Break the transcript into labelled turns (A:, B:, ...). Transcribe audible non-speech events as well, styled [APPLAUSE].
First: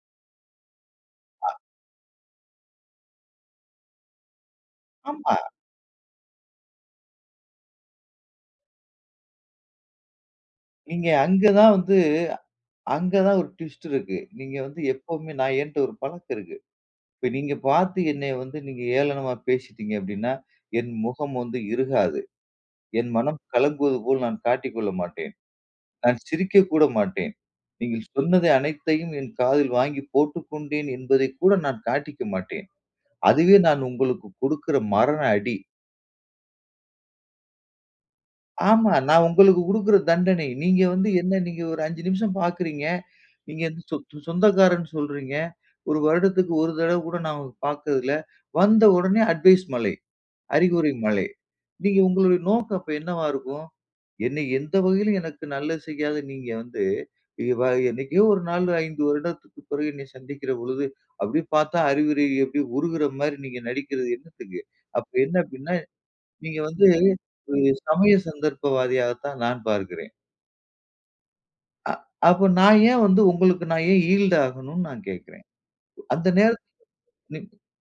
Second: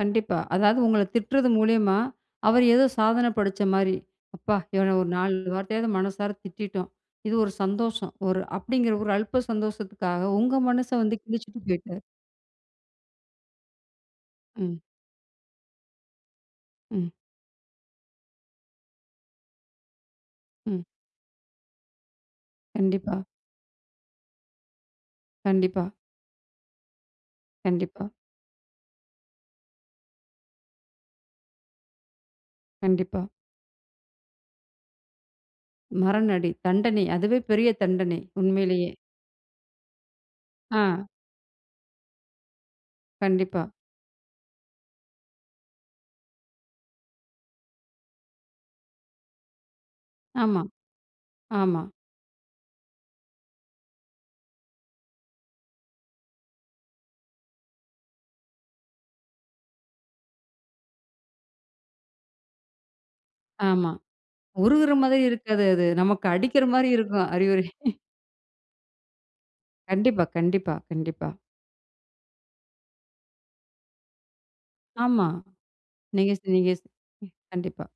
A: கண்டிப்பா. அதாவது, உங்கள திட்டுறது
B: அ.
A: மூலியமா, அவர் ஏதோ சாதன படைச்ச மாதிரி அப்பா, இவன ஒரு
B: ஆமா.
A: நாலு வார்த்தையாவது மனசார திட்டிட்டோம். இது ஒரு சந்தோஷம், ஒரு அப்படிங்கிற ஒரு அல்ப்ப சந்தோஷத்துக்காக, உங்க மனச
B: நீங்க
A: வந்து
B: அங்க
A: கிழிச்சிட்டு
B: தான் வந்து,
A: போய்ட்டாரு.
B: அங்க தான் ஒரு ட்விஸ்ட் இருக்கு. நீங்க வந்து
A: ம்.
B: எப்போமே, நான் என்கிட்ட ஒரு பழக்கம் இருக்குது.
A: ம்.
B: இப்ப நீங்க பார்த்து என்னை வந்து நீங்க ஏளனமா பேசிட்டீங்க அப்டினா,
A: ம்.
B: என் முகம் வந்து இருகாது. என்
A: கண்டிப்பா.
B: மனம் கலங்குவது போல் நான் காட்டிக் கொள்ள மாட்டேன்.
A: கண்டிப்பா.
B: நான் சிரிக்க கூட மாட்டேன். நீங்க
A: கண்டிப்பா.
B: சொன்னது அனைத்தையும் என் காதில் வாங்கி போட்டுக்கொண்டேன் என்பதை கூட நான் காட்டிக்க மாட்டேன்.
A: கண்டிப்பா.
B: அதுவே நான் உங்களுக்கு குடுக்கிற "மரண அடி".
A: மரணடி, தண்டனை. அதுவே பெரிய தண்டனை, உண்மையிலேயே.
B: ஆமா, நான் உங்களுக்கு குடுக்கிற தண்டனை. நீங்க
A: ஆ.
B: வந்து என்ன நீ ஒரு 5 நிமிஷம் பார்க்கிறீங்க. நீங்க
A: கண்டிப்பா.
B: சொ சொ சொந்தக்காரன்னு சொல்கிறீங்க. ஒரு வருடத்திற்கு ஒரு தடவ கூட நான் உங்கள பார்த்ததில்ல. வந்த உடனே அட்வைஸ் மழை,
A: ஆமா,
B: அறிவுரை மழை.
A: ஆமா.
B: நீங்க உங்களுடைய நோக்கம் அப்ப என்னவா இருக்கும்? என்னைய எந்த வகையிலும் எனக்கு நல்லது செய்யாத நீங்க வந்து [UNINTELLIGIBLE] என்னைக்கோ ஒரு நாள், 5 வருடத்திற்கு பிறகு என்னை சந்திக்கிற பொழுது, அப்டினு பார்த்தா அறிவுரை எப்டி? உருகிற மாரி நீங்க
A: ஆமா,
B: நடிக்கிறது என்னத்துக்கு?
A: உருகிற
B: அப்ப
A: மாரி
B: என்ன
A: இருக்காது
B: அப்டினா,
A: அது, நமக்கு
B: நீங்க
A: அடிக்கிற
B: வந்து
A: மாரி இருக்கும் அறிவுரை.
B: ம்
A: [CHUCKLES]
B: சமய சந்தர்ப்பவாதியாக தான் நான் பார்க்கிறேன்.
A: கண்டிப்பா, கண்டிப்பா, கண்டிப்பா.
B: அ, அப்போ நான் ஏன் வந்து உங்களுக்கு நான் ஏன் ஈல்ட் ஆகணும்னு நான்
A: ஆமா,
B: கேட்கிறேன். அந்த
A: நீங்க செ
B: நேரத்தில
A: நீங்க செ
B: நீங்
A: கண்டிப்பா.